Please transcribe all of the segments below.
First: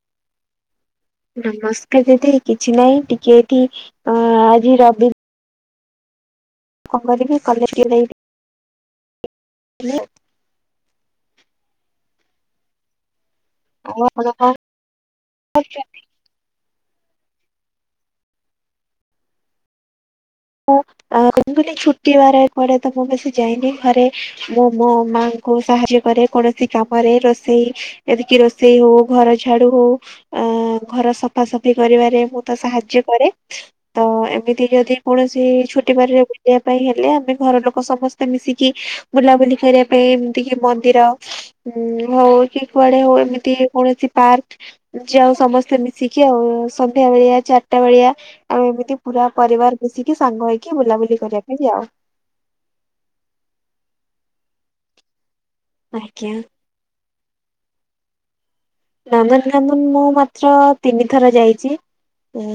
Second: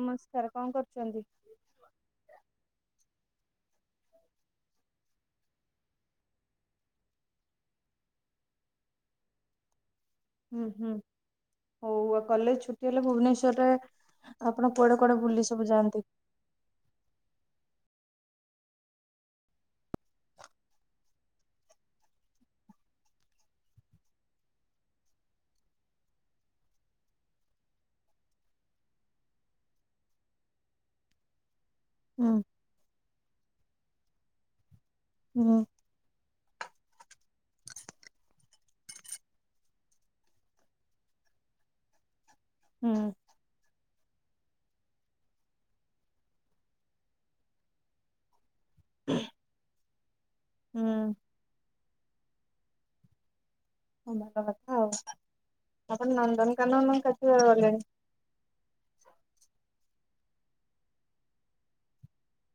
ନମସ୍କାର। କଣ କରୁଛନ୍ତି? ନମସ୍କାର ଦିଦି। କିଛି ନାହିଁ ଟିକେ ଏଠି ଅ ଆଜି ରବି କଣ କରିବି କଲେଜ ଟିକେ [unintelligible] ହୁଁ ହୁଁ। ହଉ ଆଉ କଲେଜ ଛୁଟି ହେଲେ ଭୁବନେଶ୍ [unintelligible] ଆଉ କଣ ଆପଣ କୁଆଡେ କୁଆଡେ ବୁଲି ସବୁ ଯାଆନ୍ତି? ମୁଁ [unintelligible] ଛୁଟିବାର ପଡେ ତ ମୁଁ ବେଶୀ ଯାଏନି ଘରେ ମୁଁ ମୋ ମାଆଙ୍କୁ ସାହାଯ୍ୟ କରେ, କୌଣସି କାମରେ ରୋଷେଇ ଏଣିକି ରୋଷେଇ ହଉ, ଘର ଝାଡୁ ହଉ ଅ ଘର ସ ଫାସଫି କରିବାରେ ହୁଁ ମୁଁ ତ ସାହାଯ୍ୟ କରେ। ତ ଏମିତି ଯଦି କୌଣସି ହୁଁ ଛୋ ଟି ବାରରେ ବୁଲିବା ପାଇଁ ହେଲେ ଆମେ ଘର ଲୋକ ସମସ୍ତେ ମିଶିକି ବୁଲାବୁଲି କରିବା ଏ ଏମିତି କି ମନ୍ଦିର ଉଁ ହଉ କି କୁଆଡେ ହୁଁ ହଉ ଏମିତି କୌଣସି ପାର୍କ ଯାଉ ସମସ୍ତେ ମିଶିକି ଆଉ। ସନ୍ଧ୍ୟା ବେଳିଆ ଚାରିଟା ବେଳିଆ ଆମେ ଏମିତି ପୁରା ପରିବାର ମିଶିକି ସାଙ୍ଗ ହେଇକି ହୁଁ ବୁଲାବୁଲି କରିବା ପାଇଁ ଯାଉ। ହଁ ଭଲ କଥା ଆଉ ଆପଣ ଆଜ୍ଞା ନନ୍ଦନକାନନ କେତେ ଥର ଗଲେଣି? ନନ୍ଦନକାନନ ମୁଁ ମାତ୍ର ତିନିଥର ଯାଇଚି। ଉଁ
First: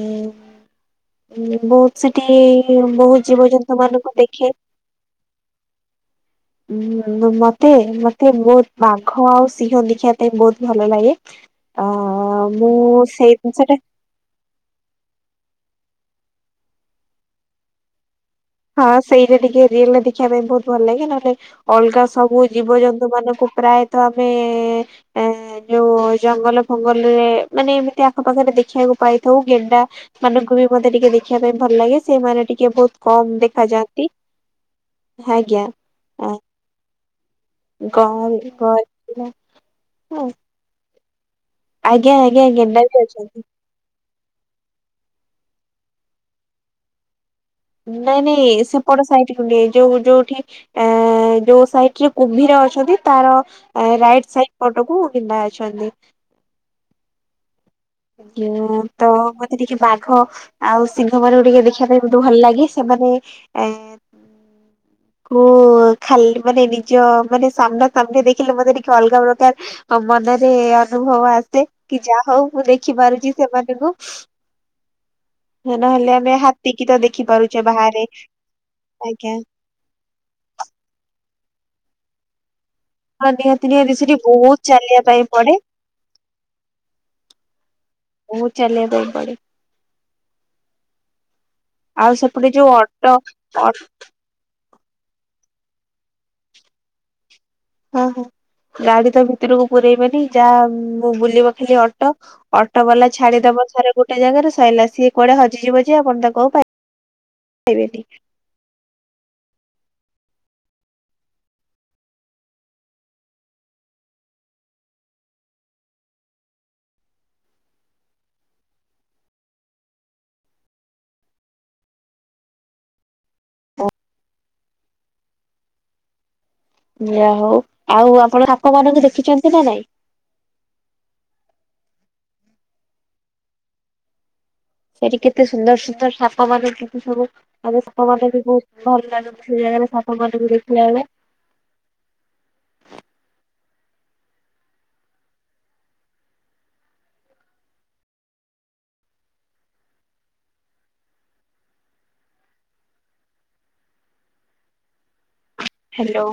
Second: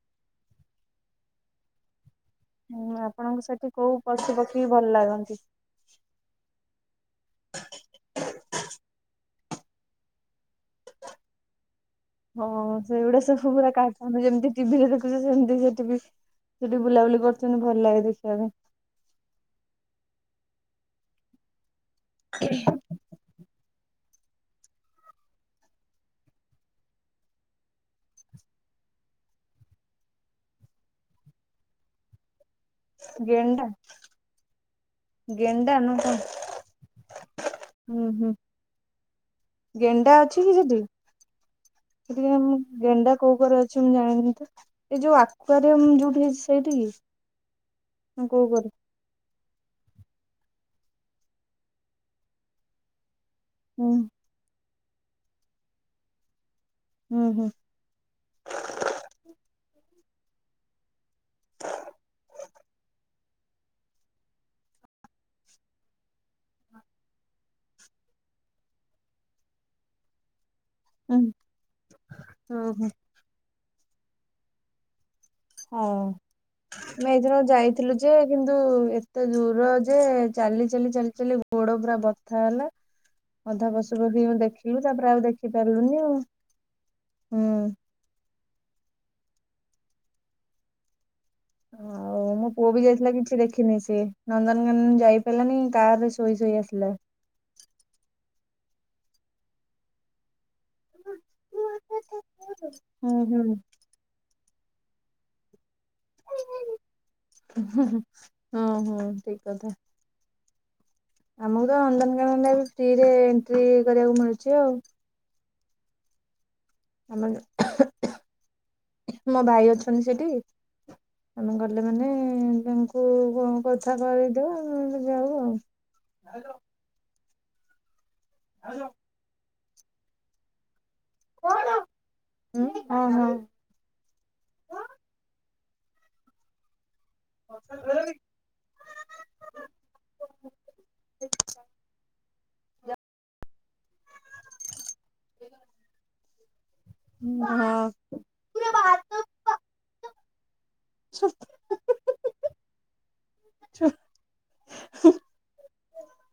ବହୁତ୍ ସେଠି ହୁଁ, ବହୁତ ଆପଣଙ୍କୁ ସେଠି ଜୀବଜନ୍ତୁ କୋଉ ମାନଙ୍କୁ ପଶୁ ଦେଖେ। ପକ୍ଷୀ ଭଲ ଲାଗନ୍ତି? ଉଁ ମ ମ ମତେ ମତେ ବହୁତ ବାଘ ଆଉ ସିଂହ ଦେଖିବା ପାଇଁ ବହୁତ୍ ଭଲ ଲାଗେ। ଅ ମୁଁ ହଁ ସେଇଗୁଡା ସେଇ ସବୁ ପୁରା ଜିନିଷଟା ଏକା। ଆମେ ଯେମିତି ଟିଭି ରେ ଦେଖୁଛୁ ସେମିତି ସେଠି ବି ସେଠି ବୁଲାବୁଲି କରୁଛନ୍ତି। ଭଲ ଲାଗେ ଦେଖିବା ପାଇଁ ହଁ ସେଇଟା ଟିକେ ରିଅଲରେ ଦେଖିବା ପାଇଁ ବହୁତ ଭଲ ଲାଗେ ନହଲେ ଅଲଗା ସବୁ ଜୀବଜନ୍ତୁ ମାନଙ୍କୁ ପ୍ରାୟତଃ ଆମେ ଏଁ ଯୋଉ ଜଙ୍ଗଲ ଫଙ୍ଗଲରେ ମାନେ ଏମିତି ଆଖପାଖରେ ଦେଖିବାକୁ ପାଇଥାଉ ଗେଣ୍ଡା ସେମାନଙ୍କୁ ବି ମତେ ଟିକେ ଦେଖିବା ପାଇଁ ଭଲ ଲାଗେ। ସେମାନେ ଟିକେ ବହୁତ କମ୍ ଗେଣ୍ଡା ଦେଖାଯାଆନ୍ତି ଆଜ୍ଞା ଗେଣ୍ଡା ନା କଣ? ହଁ। ହୁଁ ହୁଁ କହମ୍ [inaudible] ଗେଣ୍ଡା ଅଛି କି ସେଠି? ଆଜ୍ଞା ଆଜ୍ଞା [inaudible] ବି ଗେଣ୍ଡା ଅଛନ୍ତି। କୋଉ କରେ ଅଛି। ମୁଁ ଜାଣିନି ତ ଏଇ ଯୋଉ ଆକ୍ୱରୀୟମ୍ ଯୋଉଠି ହେଇଛି ସେଇଠି କି? ନାଇଁ ନା ନାଇଁ କୋଉ ସେ କରେ? ସେକଡ଼ ସାଇଟୁ ନୁହେଁ। ଯୋଉ ଯୋଉଠି ଏ ଯୋଉ ସାଇଟରେ କୁମ୍ଭୀର ଅଛନ୍ତି ତାର ହୁଁ ତାର ରାଇଟ୍ ସାଇଡ ପଟକୁ ପିନ୍ଧା ଅଛନ୍ତି। ହୁଁ ହୁଁ। ଆଁ ତ ମତେ ଟିକେ ବାଘ ଆଉ ସିଂହ ମାନଙ୍କୁ ଟିକେ ଦେଖିବା ପାଇଁ ବହୁତ ଭଲ ଲାଗେ। ସେମାନେ ଏ ମୁଁ ଖାଲି ମାନେ ନିଜ ମାନେ ସାମ୍ନସାମ୍ନି ଦେଖିଲେ ମତେ ଟିକେ ଅଲଗା ପ୍ରକାର ଆଉ ମନରେ ହୁଁ ଅନୁଭବ ଆସେ କି ଯାହା ହଉ ହୁଁ ମୁଁ ହୁଁ ଦେଖି ପାରୁଛି ସେମାନଙ୍କୁ। [unintelligible] ହଁ ନହେଲେ ଆମେ ହାତୀ କିି ତ ମୁଁ ଦେଖି ଏଇଦିନ ପାରୁଛେ ଯାଇଥିଲୁ ବାହାରେ ଯେ କିନ୍ତୁ ଏତେ ଆଜ୍ଞା। ଦୂର ଯେ ଚାଲି ଚାଲି ଚାଲି ଚାଲି ଗୋଡ ପୁରା ବଥା ହେଲା। ହଁ ନିହାତି ଅଧା ନିହାତି ସେଠି ପଶୁପକ୍ଷୀ ବହୁତ ଦେଖିଲୁ। ଚାଲିବା ତାପରେ ପାଇଁ ଆଉ ଦେଖି ପଡେ ପାରିଲୁନି ଆଉ। ହୁଁ। ବହୁତ୍ ଚାଲିବା ପାଇଁ ପଡିବ। ଆଉ ସେପଟେ ମୋ ପୁଅ ଯୋଉ ବି ଯାଇଥିଲା ଅଟୋ କିଛି ଦେଖିନି ଅଟୋ ସିଏ। ନନ୍ଦନକାନନ ଯାଇ ପାରିଲାନି କାରରେ ଶୋଇ ଶୋଇ ଆସିଲା। ହଁ ହଁ ଗାଡି ତ ଭିତରକୁ ପୁରାଇବେନି ଯାହା ମୁଁ ବୁଲିବ ଖାଲି ଅଟୋ ଅଟୋ ବାଲା ହୁଁ ହୁଁ। ଛାଡିଦବ ସାର ଗୋଟ ଗୋଟେ ଜାଗାରେ ସରିଲା ସିଏ କଆଡେ ହଜିଯିବ। ଯେ ଆପଣ ତାକୁ ଆଉ ପାଇବେନି। ହଁ ହଁ ଠିକ୍ କଥା। ଆମକୁ ତ ନନ୍ଦନକାନନରେ ବି ଫ୍ରିରେ ଏଣ୍ଟ୍ରି କରିବାକୁ ମିଳୁଛି ଆଉ। ଆମନ ମୋ ଭାଇ ଅଛନ୍ତି, ସେଇଠି ଆମେ ଗଲେ ମାନେ ତାଙ୍କୁ କଣ କଥା କରେଇଦଉ ଯାଉ ଆଉ। ଯାହଉ ଆଉ ଆପଣ ସାପ ମାନଙ୍କୁ ଦେଖିଛନ୍ତି ନା ନାଇଁ? କଣ ହଁ ହଁ। ସେଠି କେତେ ସୁନ୍ଦର ସୁନ୍ଦର ସାପ ମାନେ କେତେ ସବୁ ଆମେ ସାପ ମାନେ ବି ବହୁତ ଭଲ ଲାଗନ୍ତି, ସେଇ ଜାଗାରେ ସାପ ମାନକୁ ଦେଖିଲା ବେଳେ। [unintelligible] ହୁଁ ହଁ। [unintelligible] ହ୍ୟାଲୋ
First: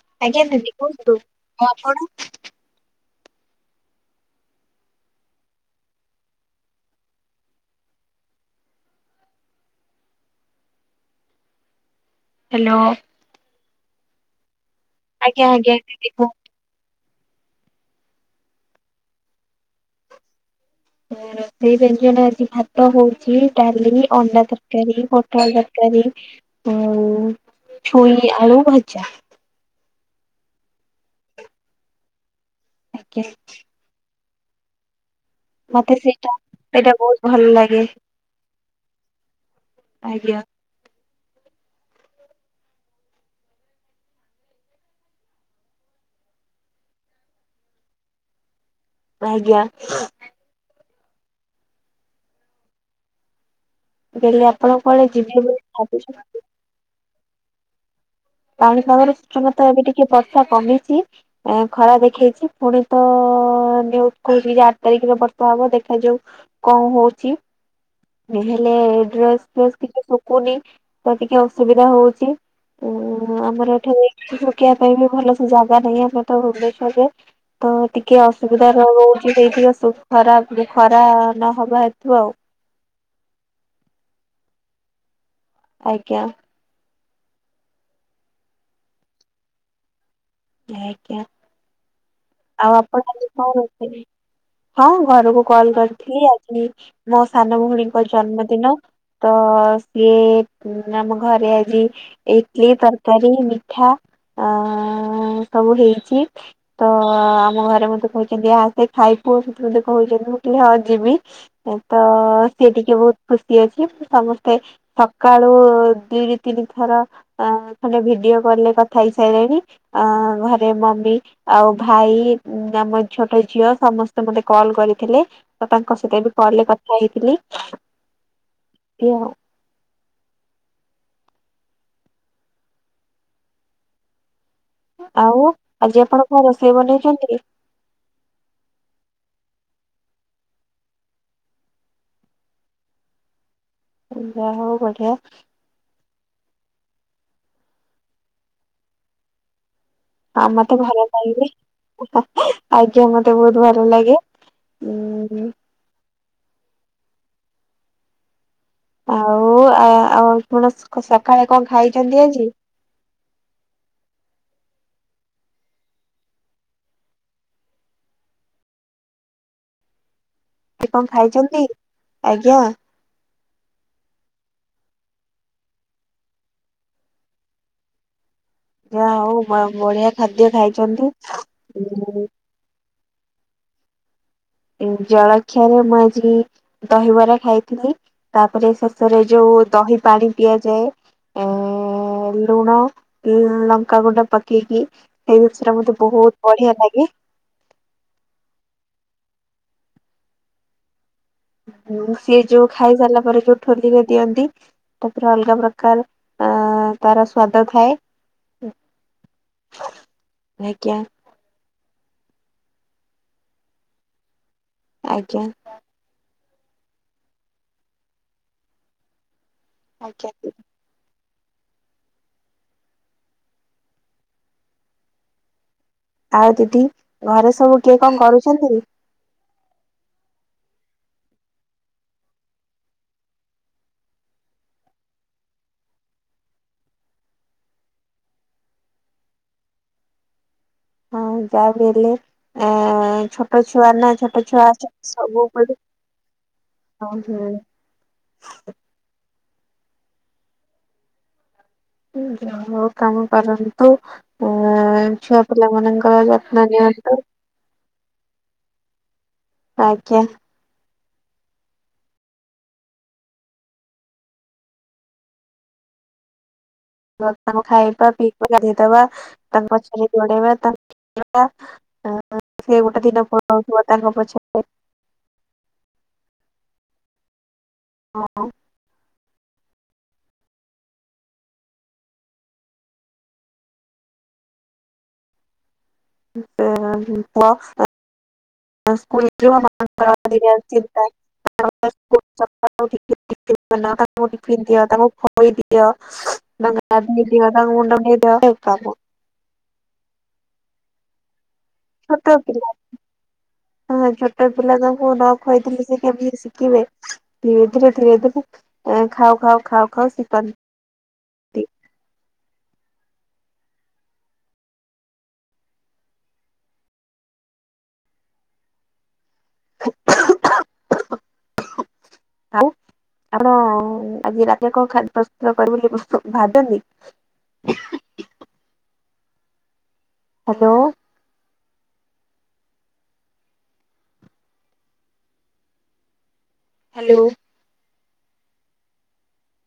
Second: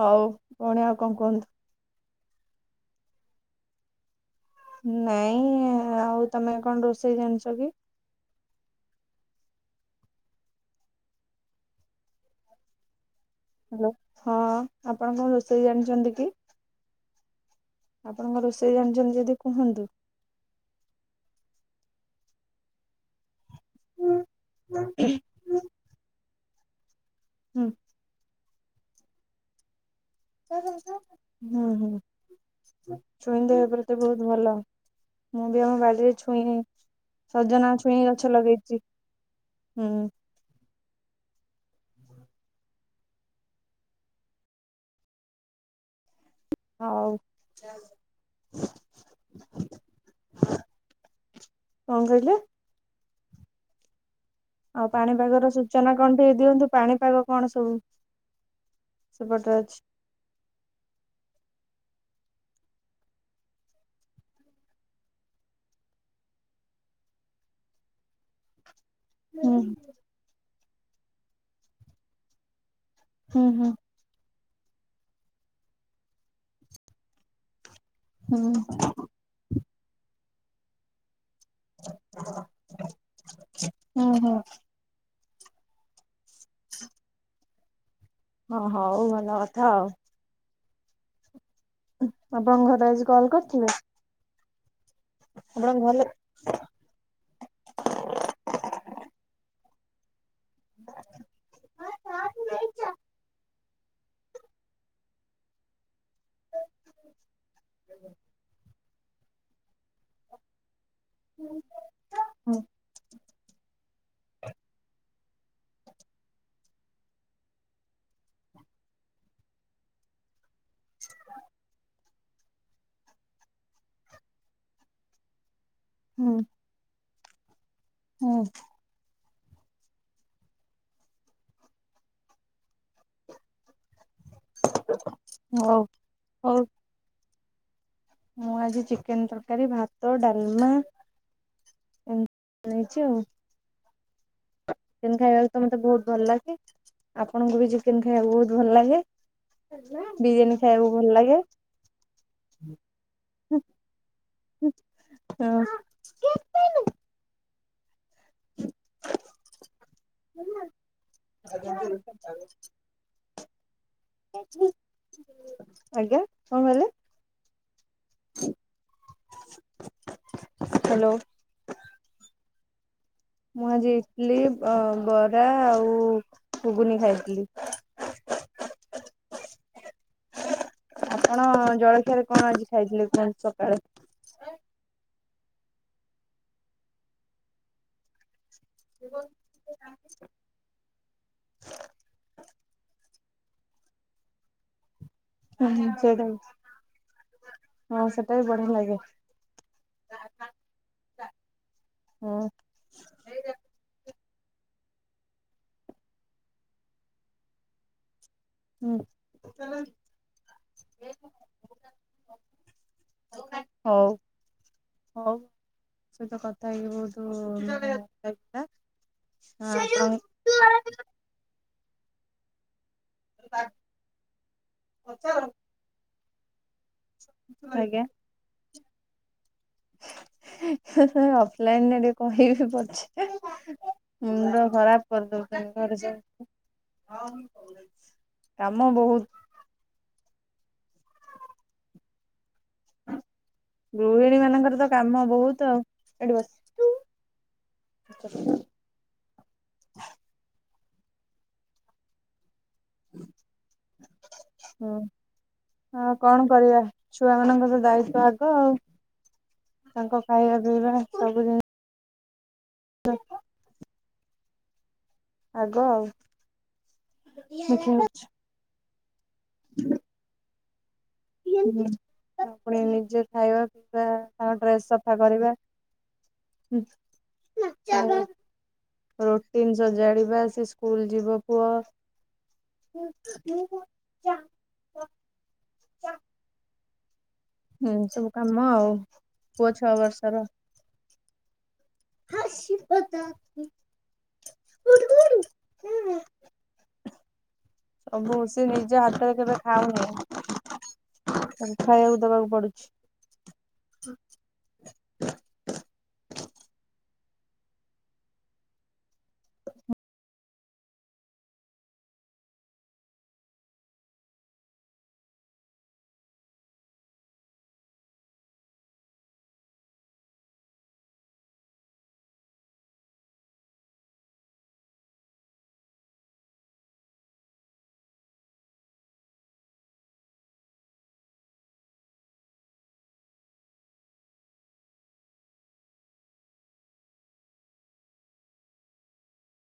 ହଉ ଭଉଣି ଆଉ କଣ କୁହନ୍ତୁ? ଆଉ ଆପଣ। ନାଇଁ ଆଉ ତମେ କଣ ରୋଷେଇ ଜାଣିଛ ଯେ? ହ୍ୟାଲୋ। ହ୍ୟାଲୋ ହଁ ଆପଣ କଣ ଆଜ୍ଞା ରୋଷେଇ ଆଜ୍ଞା ଦିଦି ଜାଣିଛନ୍ତି କୁହନ୍ତୁ। କି? ଆପଣଙ୍କ ରୋଷେଇ ଜାଣିଛନ୍ତି ଯଦି କୁହନ୍ତୁ? ରୋଷେଇ ବ୍ୟଞ୍ଜନ ଆଜି ଭାତ ହଉଛି। ଡାଲି ଅଣ୍ଡା ତରକାରୀ ପଟଳ ତରକାରୀ ଆଉ ହୁଁ। ଛୁଇଁ ଆଳୁ ଭଜା। ହୁଁ ହୁଁ ଆଜ୍ଞା ଛୁଇ ଦେହ ପ୍ରତି ବହୁତ ଭଲ। ମୁଁ ବି ଆମ ମତେ ବାଡିରେ ସେଇଟା ଛୁଇଁ ସେଇଟା ବହୁତ ଭଲ ସଜନା ଲାଗେ ଛୁଇଁ ଗଛ ଲଗେଇଛି। ହୁଁ। ଆଜ୍ଞା ହଉ। ଆଜ୍ଞା। କଣ କହିଲେ? କହିଲି ଆପ ଆଉ ପାଣିପାଗ ର ସୂଚନା କଣ ଟିକେ ଦିଅନ୍ତୁ ପାଣିପାଗ କଣ ସବୁ? ପାଣିପାଗର ସେପଟେ ସୂଚନତା ଅଛି? ଏବେ ଟିକେ ବର୍ଷା କମିଛି। ଏ ଖରା ଦେଖେଇଛି ପୁଣି ତ ନିଉଜ କହୁଚି ଯେ ଆଠ ତାରିଖରେ ବର୍ଷା ହବ ଦେଖାଯାଉ କଣ ହଉଚି। ହେଲେ ଡ୍ରେସ୍ ହୁଁ ଫେସେ କିଛି ଶୁଖୁନି ତ ଟିକେ ଅସୁବିଧା ହଉଛି। ଓ ହୁଁ ହୁଁ ଆମର ଏଠି ନେଇକି ଶୋକିବା ପାଇଁ ବି ଭଲ ସେ ଜାଗା ନାହିଁ ଆମର ତ ଭୁବନେଶ୍ୱର ରେ। ତ ଟିକେ ହୁଁ ଅସୁବିଧା ରହୁଛି ସେଇଥି ଖରାପ ଖରା ନହବା ହେତୁ ଆଉ। ଓ ହୋ। ଆଜ୍ଞା। ହ ହଁ ହୋଉ ଭଲ କଥା ଆଉ। ଆଜ୍ଞା ଆପଣଙ୍କ ଆଉ ଘରେ ଆପଣ କଲ୍ ଆଜି କଣ କରିଥିଲେ ରୋଷେଇ? ହଁ ଘରକୁ କଲ୍ ଆପଣଙ୍କ ଘରେ କରିଥିଲି ଆଜି। ମୋ ସାନ ଭଉଣୀଙ୍କ ଜନ୍ମଦିନ ତ ସିଏ ଉଁ ଆମ ଘରେ ଆଜି ଇଟିଲି ତରକାରୀ ମିଠା ଅ ଅ ସବୁ ହେଇଛି ତ ଆମ ଘରେ ମତେ କହୁଛନ୍ତି ଆ ସେ ଖାଇ ପୁଅ ସେଠି ମେ କହୁଛନ୍ତି। ହଁ ଯିବି ତ ହୁଁ ସିଏ ଟିକେ ବହୁତ ଖୁସି ଅଛି ମୁ ସମସ୍ତେ ସ ସକାାଳୁ ଦୁଇରୁ ତିନି ଥର ଖଣ୍ଡେ ଭିଡିଓ କଲ୍ ରେ କଥା ହେଇସାରିଲେଣି। ଅ ଘରେ ମମି ଆଉ ଭାଇ ଉଁ ଆମ ଛୋଟ ଝିଅ ସମସ୍ତେ ମତେ କଲ୍ କରିଥିଲେ ତ ତାଙ୍କ ସହିତ ହୁଁ ବି କଲରେ କହିଥିଲି। ହୁଁ। ଏହା ଆଉ ହଉ ଆଜି ଆପଣ କଣ ହଉ ରୋଷେଇ ବନେଇଚନ୍ତି କି? ମୁଁ ଆଜି ଚିକେନେ ତରକାରୀ ଭାତ ଡାଲମା ଏମିତିଣେଇଛିୁ ଆଉ [unintelligible] ଯା ହଉ ବଢିଆ। ଚିକେନ ଖାଇବାକୁ ତ ମତେ ବହୁତୁ ଭଲ ଲାଗେ ଆପଣଙ୍କୁ ବି ଚିକେନ ଖାଇବାକୁ ବହୁତୁ ଭଲ ଲାଗେ। ଆଉ ବିରିୟାନୀ ମତେ ଖାଇବାକୁ ଭଲ ଲାଗେ। ଲାଗିଲେ ଆଜ୍ଞା ମତେ ବହୁତୁ ଭଲ ଲାଗେ ଉଁ। ହଁ ଆଉ ଆଉ ଆପଣ ସକାଳେ କଣ ଖାଇଚନ୍ତି ଆଜି? [unintelligible] ଆଜ୍ଞା କଣ କହିଲେ? ସେ କଣ ହ୍ୟାଲୋ ଖାଇଛନ୍ତି? ଆଜ୍ଞା। ମୁଁ ଆଜି ଇଟଲିି ବରା ଆଉ ଘୁଗୁନି ଖାଇଥିଲି। ଯାହା ହଉ ବଢିଆ ଖାଦ୍ୟ ଖାଇଛନ୍ତି। ଆପଣ ଜଳଖିଆରେ କଣ ଆଜି ଖାଇଥିଲେ କଣ ସକାଳୁ? ଜଳଖିଆରେ ମୁଁ ଆଜି ଦହିବରା ଖାଇଥିଲି। ତାପରେ ଶେଷରେ ଯୋଉ ଦହି ପାଣି ପିଆଯାଏ ଏ ଏ ଏ ଲୁଣ ଲଙ୍କାଗୁଣ୍ଡ ପକେଇକି। ସେଇ ଅ ଜିନିଷଟା ହଁ ମତେ ସେଇଟା ବହୁତ ବଢିଆ ଲାଗେ। ହେଇଛି। ହଁ ସେଟା ବି ବଢିଆ ଲାଗେ। ହଁ ସିଏ ଯୋଉ ଖାଇ ସାରିଲା ପରେ ଯୋଉ ଠୋଲିରେ ଦିଅନ୍ତି। ତାପରେ ଅଲଗା ପ୍ରକାର ଆ ତାର ସ୍ଵାଦ ଥାଏ। ହୁଁ। ହଉ ଆଜ୍ଞା ହଉ। ତମ ସହିତ କଥା ଆଜ୍ଞା ହେଇକି ବହୁତୁ ଭଲ ଲାଗିଲା। ହଁ ଆଜ୍ଞା। ଆପଣଙ୍କ [unintelligible] ଆଉ ଦିଦି ଘରେ ସବୁ କିଏ ଆଜ୍ଞା କ କରୁଛନ୍ତି? ହେ ହେ ଅଫଲାଇନରେ ଟିକେ କହିବି ପଛେ। ମୁଣ୍ଡ ଖରାପ କରିଦଉଛନ୍ତି ଘରେ ସବୁ। କାମ ବହୁତୁ। ହଁ ଯାଇ ଥିଲି ଆ ଛୋ ତ ଛୁଆ ନା ଗୃହିଣୀ ଛୋଟ ଛୁଆ ମାନଙ୍କର ତ କାମ ଅଛନ୍ତି ସବୁ ବହୁତ [unintelligible] ଆଉ ଏଠି ବସ ହୁଁ ହୁଁ। [inaudible] ଯା ହଉ। କାମ ପାରନ୍ତୁ ଅ ହଁ ଛୁଆ ପିଲା ମାନଙ୍କର ଯତ୍ନ ନିଅନ୍ତୁ। ପିଲା ମାନଙ୍କର ତ ଦାୟିତ୍ୱ ଆଗ ଆଉ ଆଜ୍ଞା ତାଙ୍କ ଖାଇବା ପିଇବା ସବୁ ଜିନିଷ [unintelligible] ଆଗ ଆଉ। ତାଙ୍କୁ ଖାଇବା ପିଇବା ଗାଧେଇଦବା ତାଙ୍କ ପଛେ ପଛେ ଗୋଡ଼େଇବା ତାକ ହୁଁ। [unintelligible] ପୁଣି ଗୋଟେ ନିଜେ ଦିନ ଖାଇବା ପଳଉଥିବ ପିଇବା ତାଙ୍କ ପଛରେ ଡ୍ରେସ ସଫା କରିବା। ହୁଁ ମିକିଚର ଦଉନୁ। ରୁଟିନି ସଜାଡିବା ସେ ସ୍କୁଲ ଯିବ ପୁଅ। [unintelligible] ଚା। [unintelligible] [unintelligible] ବୁଟୁ ସଫା କାମ ଆଉ ପୁଅ ଛଅ ବର୍ଷର କରିଦିଅ ଟିଫିନ ବନାଅ ତାକୁ ଟିଫିନି ଦିଅ ତାକୁ ଖୋଇଦିଅ ତାକୁ ଗାଧେଇ ଦିଅ ତାକୁ ମୁଣ୍ଡ କୁଡେ଼ଇ ଦିଏ ସବୁ ହେ ସେ ନିଜ ପ୍ରଭୁ। ହାତରେ କେବେ ଖାଉନି ତାକୁ ଖାଇବାକୁ ଛୋଟ ଦବାକୁ ପିଲା ପଡୁଛି। ହଁ ଛୋଟ ପିଲା ତାଙ୍କୁ ନ ଖୁଆଇଥିଲି ସେ କେମିତି ଶିଖିବେ। ଧୀରେ ଧୀରେ ଖାଉ ଖାଉ ଖାଉ ଶିଖନ୍ତି। [inaudible] ଆଉ ଆପଣ ଆଜି ରାତି କଣ ଖାଦ୍ୟ ପ୍ରସ୍ତୁତ କରିବେ ବୋଲି ଭାଦନ୍ତି? ହ୍ୟାଲୋ। ହ୍ୟାଲୋ।